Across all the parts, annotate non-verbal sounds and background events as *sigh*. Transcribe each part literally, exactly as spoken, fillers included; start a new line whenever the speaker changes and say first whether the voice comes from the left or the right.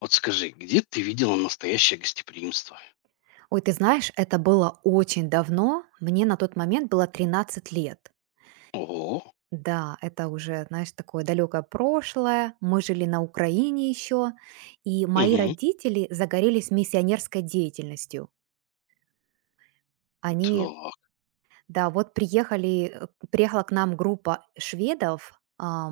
left: Вот скажи, где ты видела настоящее гостеприимство?
right: Ой, ты знаешь, это было очень давно. Мне на тот момент было тринадцать лет.
left: Ого.
right: Да, это уже, знаешь, такое далекое прошлое. Мы жили на Украине еще, и мои
left: Мгм.
right: родители загорелись миссионерской деятельностью. Они,
left: Так.
right: да, вот приехали, э, приехала к нам группа шведов,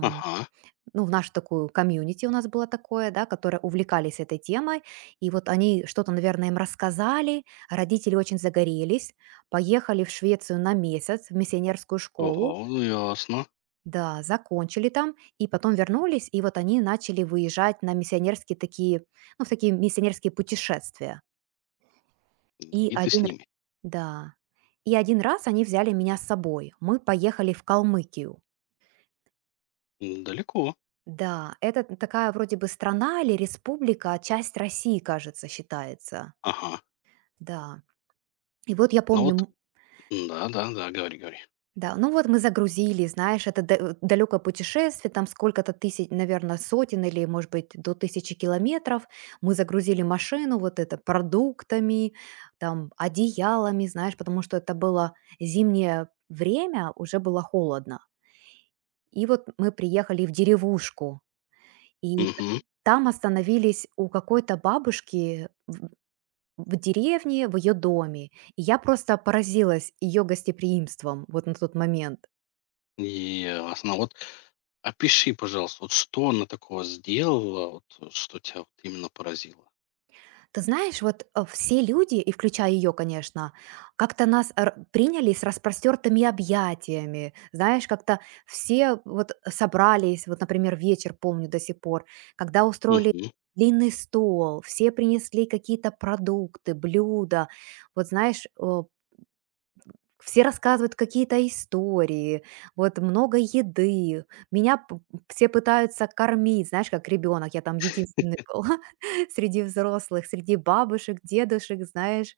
left: Ага.
right: ну, в нашу такую комьюнити у нас было такое, да, которые увлекались этой темой, и вот они что-то, наверное, им рассказали, родители очень загорелись, поехали в Швецию на месяц в миссионерскую школу,
left: Ого, ну ясно.
right: да, закончили там, и потом вернулись, и вот они начали выезжать на миссионерские такие, ну, в такие миссионерские путешествия. И
left: И ты с
right: один, р-
left: ними.
right: да, и один раз они взяли меня с собой. Мы поехали в Калмыкию.
left: М, Далеко.
right: Да, это такая вроде бы страна или республика, а часть России, кажется, считается.
left: Ага.
right: Да. И вот я
left: Ну
right: помню,
left: вот,
right: м,
left: да-да-да, говори, говори.
right: да, ну вот мы загрузили, знаешь, это да- далекое путешествие, там сколько-то тысяч, наверное, сотен или, может быть, до тысячи километров. Мы загрузили машину вот это продуктами, там, одеялами, знаешь, потому что это было зимнее время, уже было холодно. И вот мы приехали в деревушку, И т
left: Мгм.
right: там остановились у какой-то бабушки в в деревне, в ее доме. И я просто поразилась ее гостеприимством вот на тот момент.
left: Ясно. Вот опиши, пожалуйста, вот что она такого сделала, вот э, что тебя вот именно поразило?
right: Ты знаешь, вот, э, все люди, и включая ее, конечно, как-то нас р приняли с распростертыми объятиями. Знаешь, как-то все вот собрались. Вот, например, вечер помню до сих пор, когда устроили
left: Угу.
right: длинный стол, все принесли какие-то продукты, блюда. Вот знаешь, э, все рассказывают какие-то истории, вот много еды. Меня п Все пытаются кормить, знаешь, как ребенок. Я там единственный был *laughs* среди взрослых, среди бабушек, дедушек, знаешь.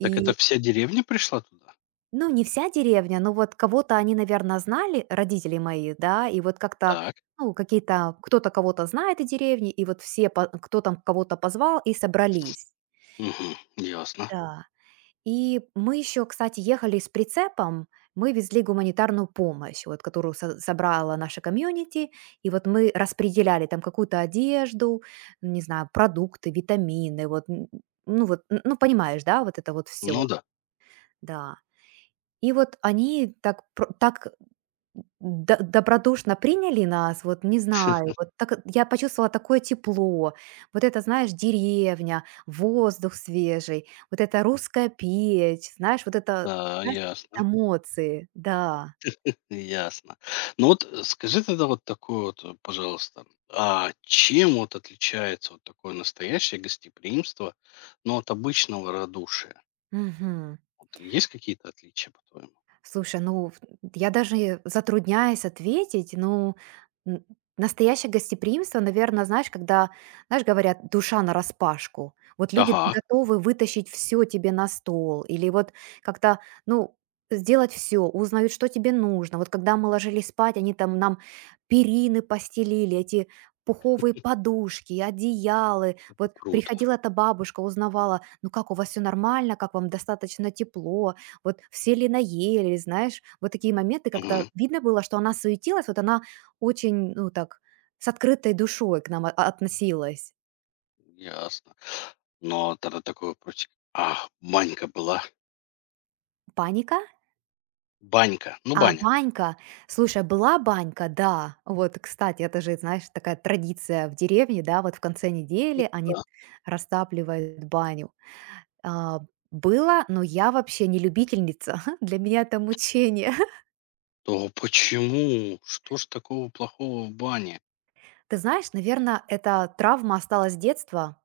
left: Так
right: И,
left: это вся деревня пришла туда?
right: ну, не вся деревня, но вот кого-то они, наверное, знали, родители мои, да, и вот как-то,
left: Так.
right: ну, какие-то кто-то кого-то знает из деревни, и вот все по кто там кого-то позвал, и собрались.
left: Угу. Ясно.
right: Да. И мы еще, кстати, ехали с прицепом. Мы везли гуманитарную помощь, вот, которую со- собрала наша комьюнити. И вот мы распределяли там какую-то одежду, не знаю, продукты, витамины. Вот, н- ну, вот, н- ну, понимаешь, да, вот это вот
left: Ну
right: все.
left: да.
right: Да. И вот они так, про- так Д добродушно приняли нас, вот не знаю, вот так э, я почувствовала такое тепло. Вот это, знаешь, деревня, воздух свежий, вот это русская печь, знаешь, вот это,
left: Да,
right: знаешь,
left: ясно.
right: эмоции, да.
left: Ясно. Ну вот э, скажи тогда вот такое вот, э, пожалуйста, а чем вот отличается вот такое настоящее гостеприимство, ну, от обычного радушия?
right: Мгм.
left: Вот есть какие-то отличия, по-твоему?
right: Слушай, ну, в- я даже затрудняюсь ответить, ну, н- настоящее гостеприимство, наверное, знаешь, когда, знаешь, говорят, душа на распашку. Вот люди
left: Ага,
right: готовы вытащить все тебе на стол, или вот как-то, ну, сделать все, узнают, что тебе нужно. Вот когда мы ложились спать, они там нам перины постелили, эти пуховые подушки, одеялы.
left: это
right: Вот
left: круто.
right: приходила эта бабушка, узнавала, ну как у вас все нормально, как вам достаточно тепло, вот все ли наели, знаешь, вот такие моменты. Как-то
left: Мгм.
right: видно было, что она суетилась, вот она очень, ну, так, с открытой душой к нам о- относилась.
left: Ясно. Но тогда такой вопросик. А, банька была.
right: Паника?
left: Банька. Ну,
right: А,
left: баня.
right: банька. Слушай, а была банька, да. Вот, кстати, это же, знаешь, такая традиция в деревне, да, вот в конце
left: Ну
right: недели они
left: да.
right: растапливают баню. А, было, но я вообще не любительница. *laughs* Для меня это мучение.
left: То почему? Что ж такого плохого в бане?
right: Ты знаешь, наверное, эта травма осталась с детства.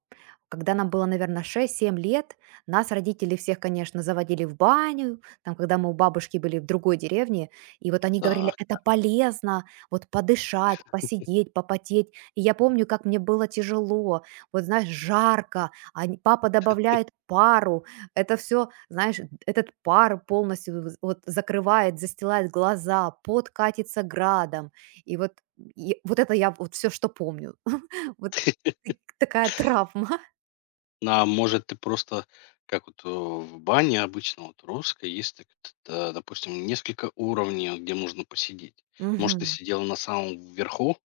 right: Когда нам было, наверное, шесть-семь лет, нас родители всех, конечно, заводили в баню, там, когда мы у бабушки были в другой деревне, и вот они говорили,
left: Так.
right: это полезно, вот подышать, посидеть, попотеть. И я помню, как мне было тяжело, вот, знаешь, жарко, а они- папа добавляет пару, это все, знаешь, этот пар полностью з- вот закрывает, застилает глаза, пот катится градом, и вот и вот это я вот все, что помню. *laughs* Вот ты такая травма.
left: А может, ты просто, как вот э, в бане обычно, вот русской, есть, так, т- э, допустим, несколько уровней, вот где можно посидеть.
right: *laughs*
left: Может, ты
right: Мгм.
left: сидела на самом верху,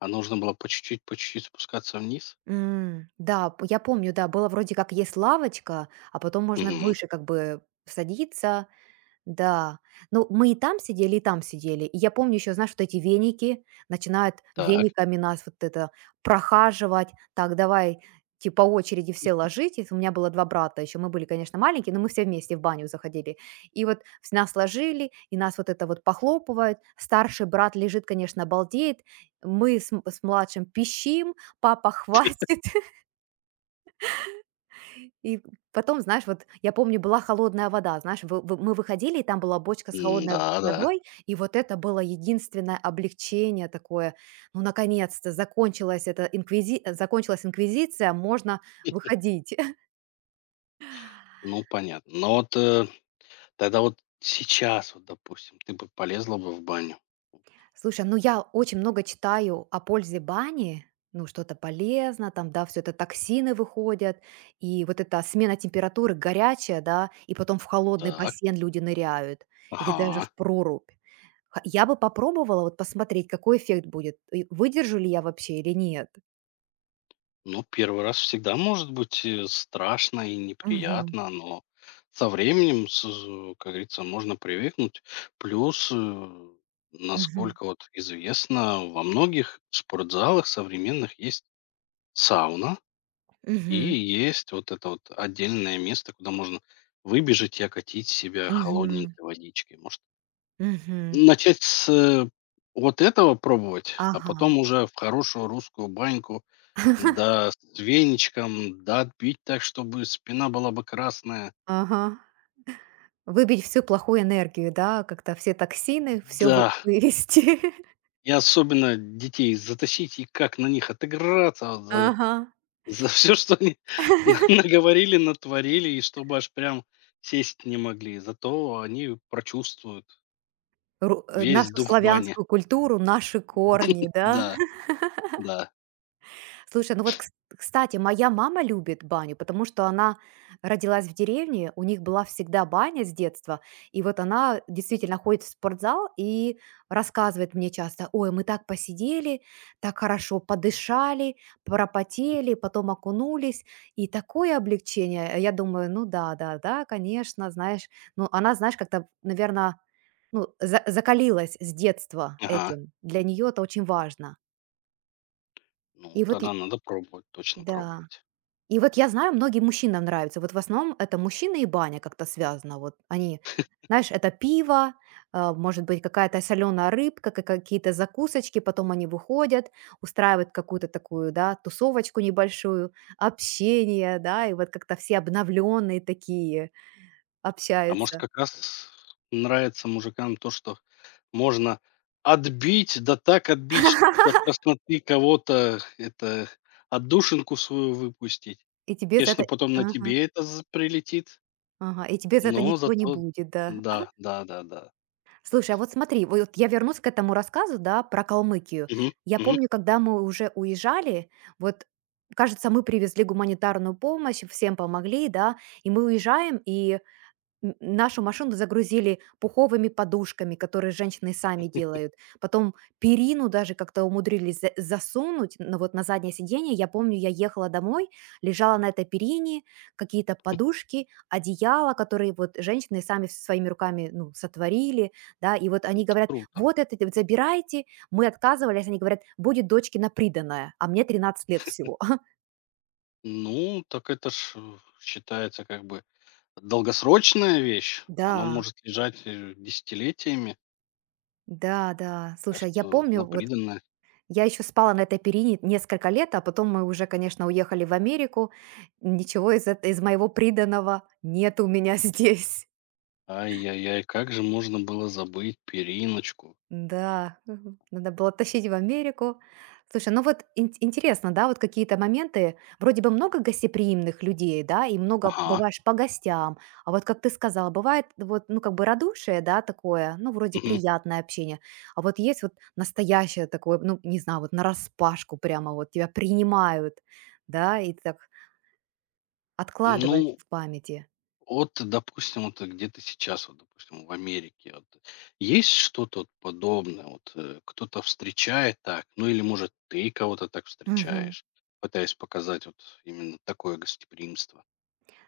left: а нужно было по чуть-чуть, по чуть-чуть спускаться вниз?
right: М. Да, п я помню, да, было вроде как есть лавочка, а потом можно
left: Мгм.
right: выше как бы садиться. Да, ну, мы и там сидели, и там сидели. И я помню еще, знаешь, вот эти веники, начинают
left: Так.
right: вениками нас вот это прохаживать. Так, давай, типа, по очереди все ложитесь. У меня было два брата еще, мы были, конечно, маленькие, но мы все вместе в баню заходили. И вот с- нас ложили, и нас вот это вот похлопывают. Старший брат лежит, конечно, балдеет. Мы с, м- с младшим пищим, папа *laughs* хватит. И потом, знаешь, вот я помню, была холодная вода, знаешь, вы вы мы выходили, и там была бочка с холодной
left: Да, да.
right: водой, и вот это было единственное облегчение такое. Ну, наконец-то закончилась эта инквизи э, закончилась инквизиция, можно выходить. *laughs*
left: Ну, понятно. Но вот э, тогда вот сейчас, вот, допустим, ты бы полезла бы в баню.
right: Слушай, ну я очень много читаю о пользе бани, ну, что-то полезно, там, да, все это токсины выходят, и вот эта смена температуры горячая, да, и потом в холодный
left: Так.
right: бассейн люди ныряют или даже в
left: Ага.
right: прорубь. Ха Я бы попробовала вот посмотреть, какой эффект будет, и выдержу ли я вообще или нет.
left: Ну, первый раз всегда может быть э, страшно и
right: Мгм.
left: неприятно, но со временем, с- с, как говорится, можно привыкнуть. Плюс, э,
right: Мгм.
left: насколько вот известно, во многих спортзалах современных есть сауна и
right: Мгм.
left: есть вот это вот отдельное место, куда можно выбежать и окатить себя
right: Мгм.
left: холодненькой водичкой. Может,
right: Мгм.
left: начать с э, вот этого пробовать, а
right: Ага.
left: потом уже в хорошую русскую баньку
right: *laughs*
left: да, с веничком, да, отбить так, чтобы спина была бы красная.
right: Ага. Выбить всю плохую энергию, да, как-то все токсины, все
left: Да,
right: вывести. *laughs*
left: и особенно детей затащить и как на них отыграться вот за,
right: Ага.
left: за *laughs* все, что они *laughs* на- наговорили, натворили, и чтобы аж прям сесть не могли. Зато они прочувствуют
right: Ру э,
left: весь
right: нашу
left: дух бани.
right: славянскую культуру, наши корни, да?
left: Да, да.
right: Слушай, ну вот, кс- кстати, моя мама любит баню, потому что она родилась в деревне, у них была всегда баня с детства, и вот она действительно ходит в спортзал и рассказывает мне часто, ой, мы так посидели, так хорошо подышали, пропотели, потом окунулись, и такое облегчение. А я думаю, ну да, да, да, конечно, знаешь, ну она, знаешь, как-то, наверное, ну, за- закалилась с детства
left: Ага.
right: этим. Для нее это очень важно.
left: Ну,
right: И вот,
left: тогда
right: и-
left: надо пробовать, точно
right: да.
left: пробовать.
right: И вот я знаю, многим мужчинам нравится. Вот в основном это мужчины и баня как-то связано. Вот они, знаешь, это пиво, а, может быть, какая-то соленая рыбка, ка- какие-то закусочки, потом они выходят, устраивают какую-то такую, да, тусовочку небольшую, общение, да, и вот как-то все обновленные такие
left: А может,
right: общаются.
left: как раз нравится мужикам то, что можно отбить, да так отбить, что до
right: *laughs*
left: красноты кого-то, это, отдушинку свою выпустить.
right: И тебе за это...
left: Конечно, потом на
right: Ага,
left: тебе это з прилетит,
right: ага, и тебе за это
left: но
right: ничего не
left: зато
right: будет, да.
left: да, да-да-да.
right: Слушай, а вот смотри, вот я вернусь к этому рассказу, да, про Калмыкию.
left: Мгм,
right: Я
left: мгм.
right: помню, когда мы уже уезжали, вот, кажется, мы привезли гуманитарную помощь, всем помогли, да, и мы уезжаем, и Н нашу машину загрузили пуховыми подушками, которые женщины сами делают. Потом перину даже как-то умудрились за засунуть, на вот на заднее сиденье. Я помню, я ехала домой, лежала на этой перине, какие-то подушки, одеяла, которые вот женщины сами своими руками, ну, сотворили, да. И вот
left: Ну,
right: они
left: это
right: говорят:
left: круто.
right: "Вот это вот забирайте". Мы отказывались, они говорят: "Будет дочке на приданое". А мне тринадцать лет всего. *laughs*
left: Ну, так это ж, э, считается как бы долгосрочная вещь.
right: Да,
left: Она может лежать, э, десятилетиями,
right: да-да.
left: так
right: Слушай, я
left: что
right: помню
left: на.
right: вот я еще спала на этой перине несколько лет, а потом мы уже, конечно, уехали в Америку. Ничего из, эт- из моего приданого нет у меня *laughs* здесь.
left: Ай-яй-яй, как же можно было забыть периночку?
right: Да, мгм. Надо было тащить в Америку. Слушай, ну вот ин- интересно, да, вот какие-то моменты, вроде бы много гостеприимных людей, да, и много
left: Ага.
right: бываешь по гостям, а вот как ты сказала, бывает вот, ну, как бы радушие, да, такое, ну, вроде
left: Мгм.
right: приятное общение, а вот есть вот настоящее такое, ну, не знаю, вот нараспашку прямо вот тебя принимают, да, и так откладывается
left: Ну,
right: в памяти.
left: вот допустим, вот где ты сейчас, вот, допустим, в Америке, вот, есть что-то вот подобное? Вот э, кто-то встречает так, ну или, может, ты кого-то так встречаешь, пытаясь показать вот именно такое гостеприимство.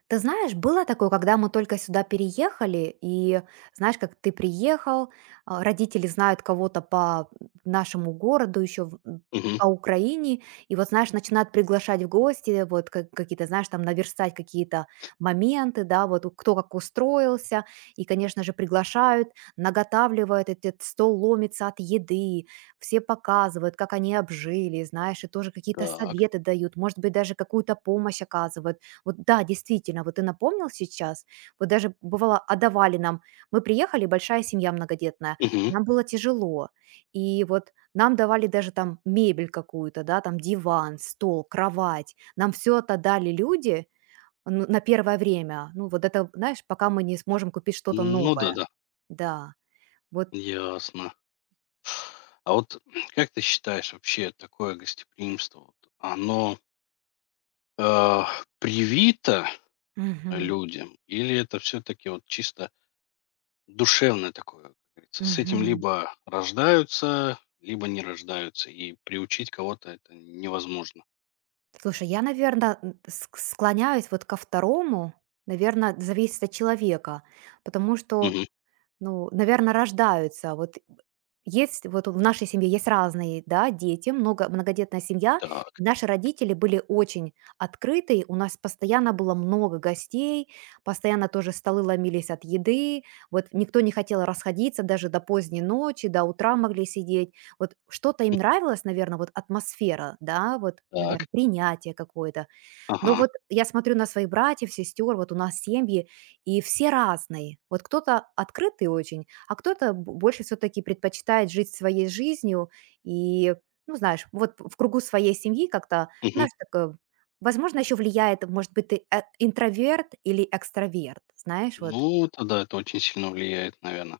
right: Ты знаешь, было такое, когда мы только сюда переехали, и знаешь, как ты приехал, а, родители знают кого-то по нашему городу, еще
left: Мгм.
right: по Украине, и вот, знаешь, начинают приглашать в гости, вот как- какие-то, знаешь, там наверстать какие-то моменты, да, вот у- кто как устроился, и, конечно же, приглашают, наготавливают, этот стол ломится от еды, все показывают, как они обжили, знаешь, и тоже какие-то
left: Так.
right: советы дают, может быть, даже какую-то помощь оказывают, вот да, действительно, вот ты напомнил сейчас. Вот даже бывало отдавали нам. Мы приехали, большая семья многодетная.
left: Мгм.
right: Нам было тяжело. И вот нам давали даже там мебель какую-то, да, там диван, стол, кровать. Нам все это дали люди, ну, на первое время. Ну, вот это, знаешь, пока мы не сможем купить что-то
left: Ну
right: новое.
left: да-да,
right: Да, вот.
left: ясно. А вот *clears throat* как ты считаешь, вообще такое гостеприимство, вот, оно э, привито
right: Мгм.
left: людям? Или это все-таки вот чисто душевное такое, как говорится, с этим
right: Мгм.
left: либо рождаются, либо не рождаются, и приучить кого-то это невозможно.
right: Слушай, я, наверное, склоняюсь вот ко второму. Наверное, зависит от человека, потому что,
left: Мгм.
right: ну, наверное, рождаются. Вот есть вот в нашей семье есть разные, да, дети, много многодетная семья, и
left: Так,
right: наши родители были очень открыты. У нас постоянно было много гостей, постоянно тоже столы ломились от еды. Вот никто не хотел расходиться даже до поздней ночи, до утра могли сидеть. Вот что-то им нравилось, наверное, вот атмосфера, да, вот, наверное,
left: так,
right: принятие какое-то. Но
left: ага,
right: вот я смотрю на своих братьев, сестер, вот у нас семьи, и все разные. Вот кто-то открытый очень, а кто-то б- больше все-таки предпочитает жить своей жизнью и, ну знаешь, вот в кругу своей семьи как-то,
left: мгм.
right: знаешь, такое, возможно, еще влияет, может быть, ты э, интроверт или экстраверт, знаешь, вот,
left: Ну, тогда это очень сильно влияет, наверное.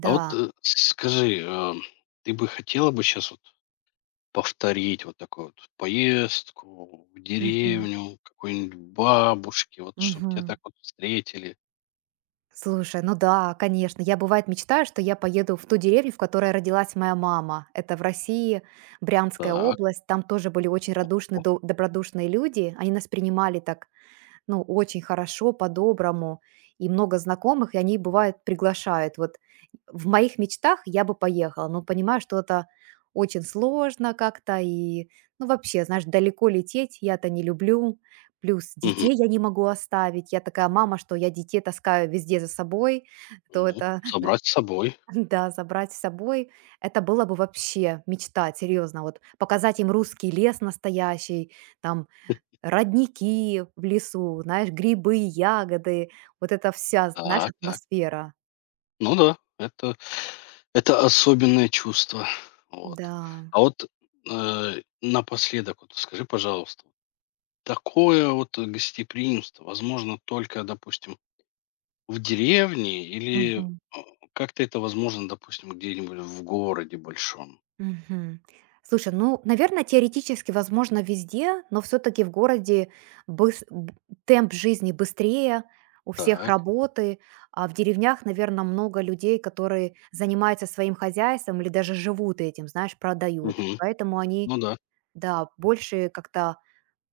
left: А вот э, скажи, э, ты бы хотела бы сейчас вот повторить вот такую вот поездку в
right: Мгм.
left: деревню, какой-нибудь бабушке, вот чтобы тебя
right: Мгм.
left: так вот встретили?
right: Слушай, ну да, конечно. Я, бывает, мечтаю, что я поеду в ту деревню, в которой родилась моя мама. Это в России, Брянская
left: Так.
right: область. Там тоже были очень радушные,
left: О,
right: до- добродушные люди. Они нас принимали так, ну, очень хорошо, по-доброму, и много знакомых, и они, бывает, приглашают. Вот в моих мечтах я бы поехала, но понимаю, что это очень сложно как-то, и, ну, вообще, знаешь, далеко лететь я-то не люблю, плюс
left: мгм.
right: детей я не могу оставить. Я такая мама, что я детей таскаю везде за собой, то
left: Ну,
right: это,
left: забрать с собой.
right: *laughs* да, забрать с собой, это было бы вообще мечта, серьезно, вот показать им русский лес настоящий, там родники в лесу, знаешь, грибы, ягоды, вот эта вся, знаешь,
left: Так, так.
right: атмосфера.
left: Ну да, это это особенное чувство. Вот.
right: Да.
left: А вот, э, напоследок, вот скажи, пожалуйста, такое вот гостеприимство возможно только, допустим, в деревне или, э,
right: Мгм.
left: как-то это возможно, допустим, где-нибудь в городе большом?
right: Мгм. Слушай, ну, наверное, теоретически возможно везде, но все-таки в городе быс- б- темп жизни быстрее, у всех
left: Так.
right: работы, а в деревнях, наверное, много людей, которые занимаются своим хозяйством или даже живут этим, знаешь, продают. И
left: Мгм.
right: поэтому они,
left: Ну да.
right: да, больше как-то,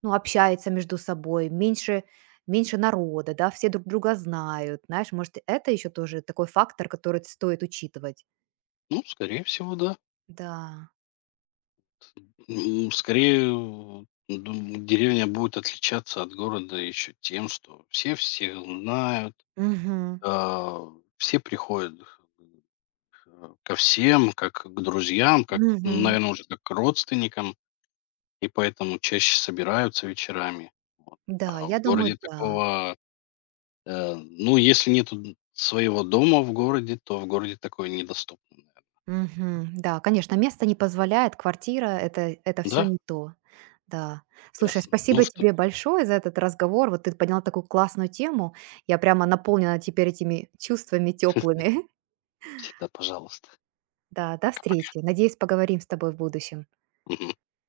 right: ну, общается между собой, меньше, меньше народа, да, все друг друга знают, знаешь, может, это еще тоже такой фактор, который стоит учитывать.
left: Ну, скорее всего, да.
right: Да.
left: М, Скорее, вот, дум- деревня будет отличаться от города еще тем, что все всех знают,
right: Мгм.
left: а, все приходят э, ко всем, как к друзьям, как,
right: Мгм.
left: наверное, уже как к родственникам, и поэтому чаще собираются вечерами.
right: Да,
left: А
right: я
left: в
right: думаю,
left: городе
right: да.
left: такого, э, ну, если нет своего дома в городе, то в городе такое недоступно.
right: Мгм. Да, конечно, место не позволяет, квартира это, это все
left: Да,
right: не то. Да. Слушай,
left: ясно. Ну
right: спасибо
left: что,
right: тебе большое за этот разговор. Вот ты подняла такую классную тему. Я прямо наполнена теперь этими чувствами теплыми. *laughs*
left: всегда пожалуйста.
right: Да, до
left: Пока-пока.
right: встречи. Надеюсь, поговорим с тобой в будущем.
left: Мгм.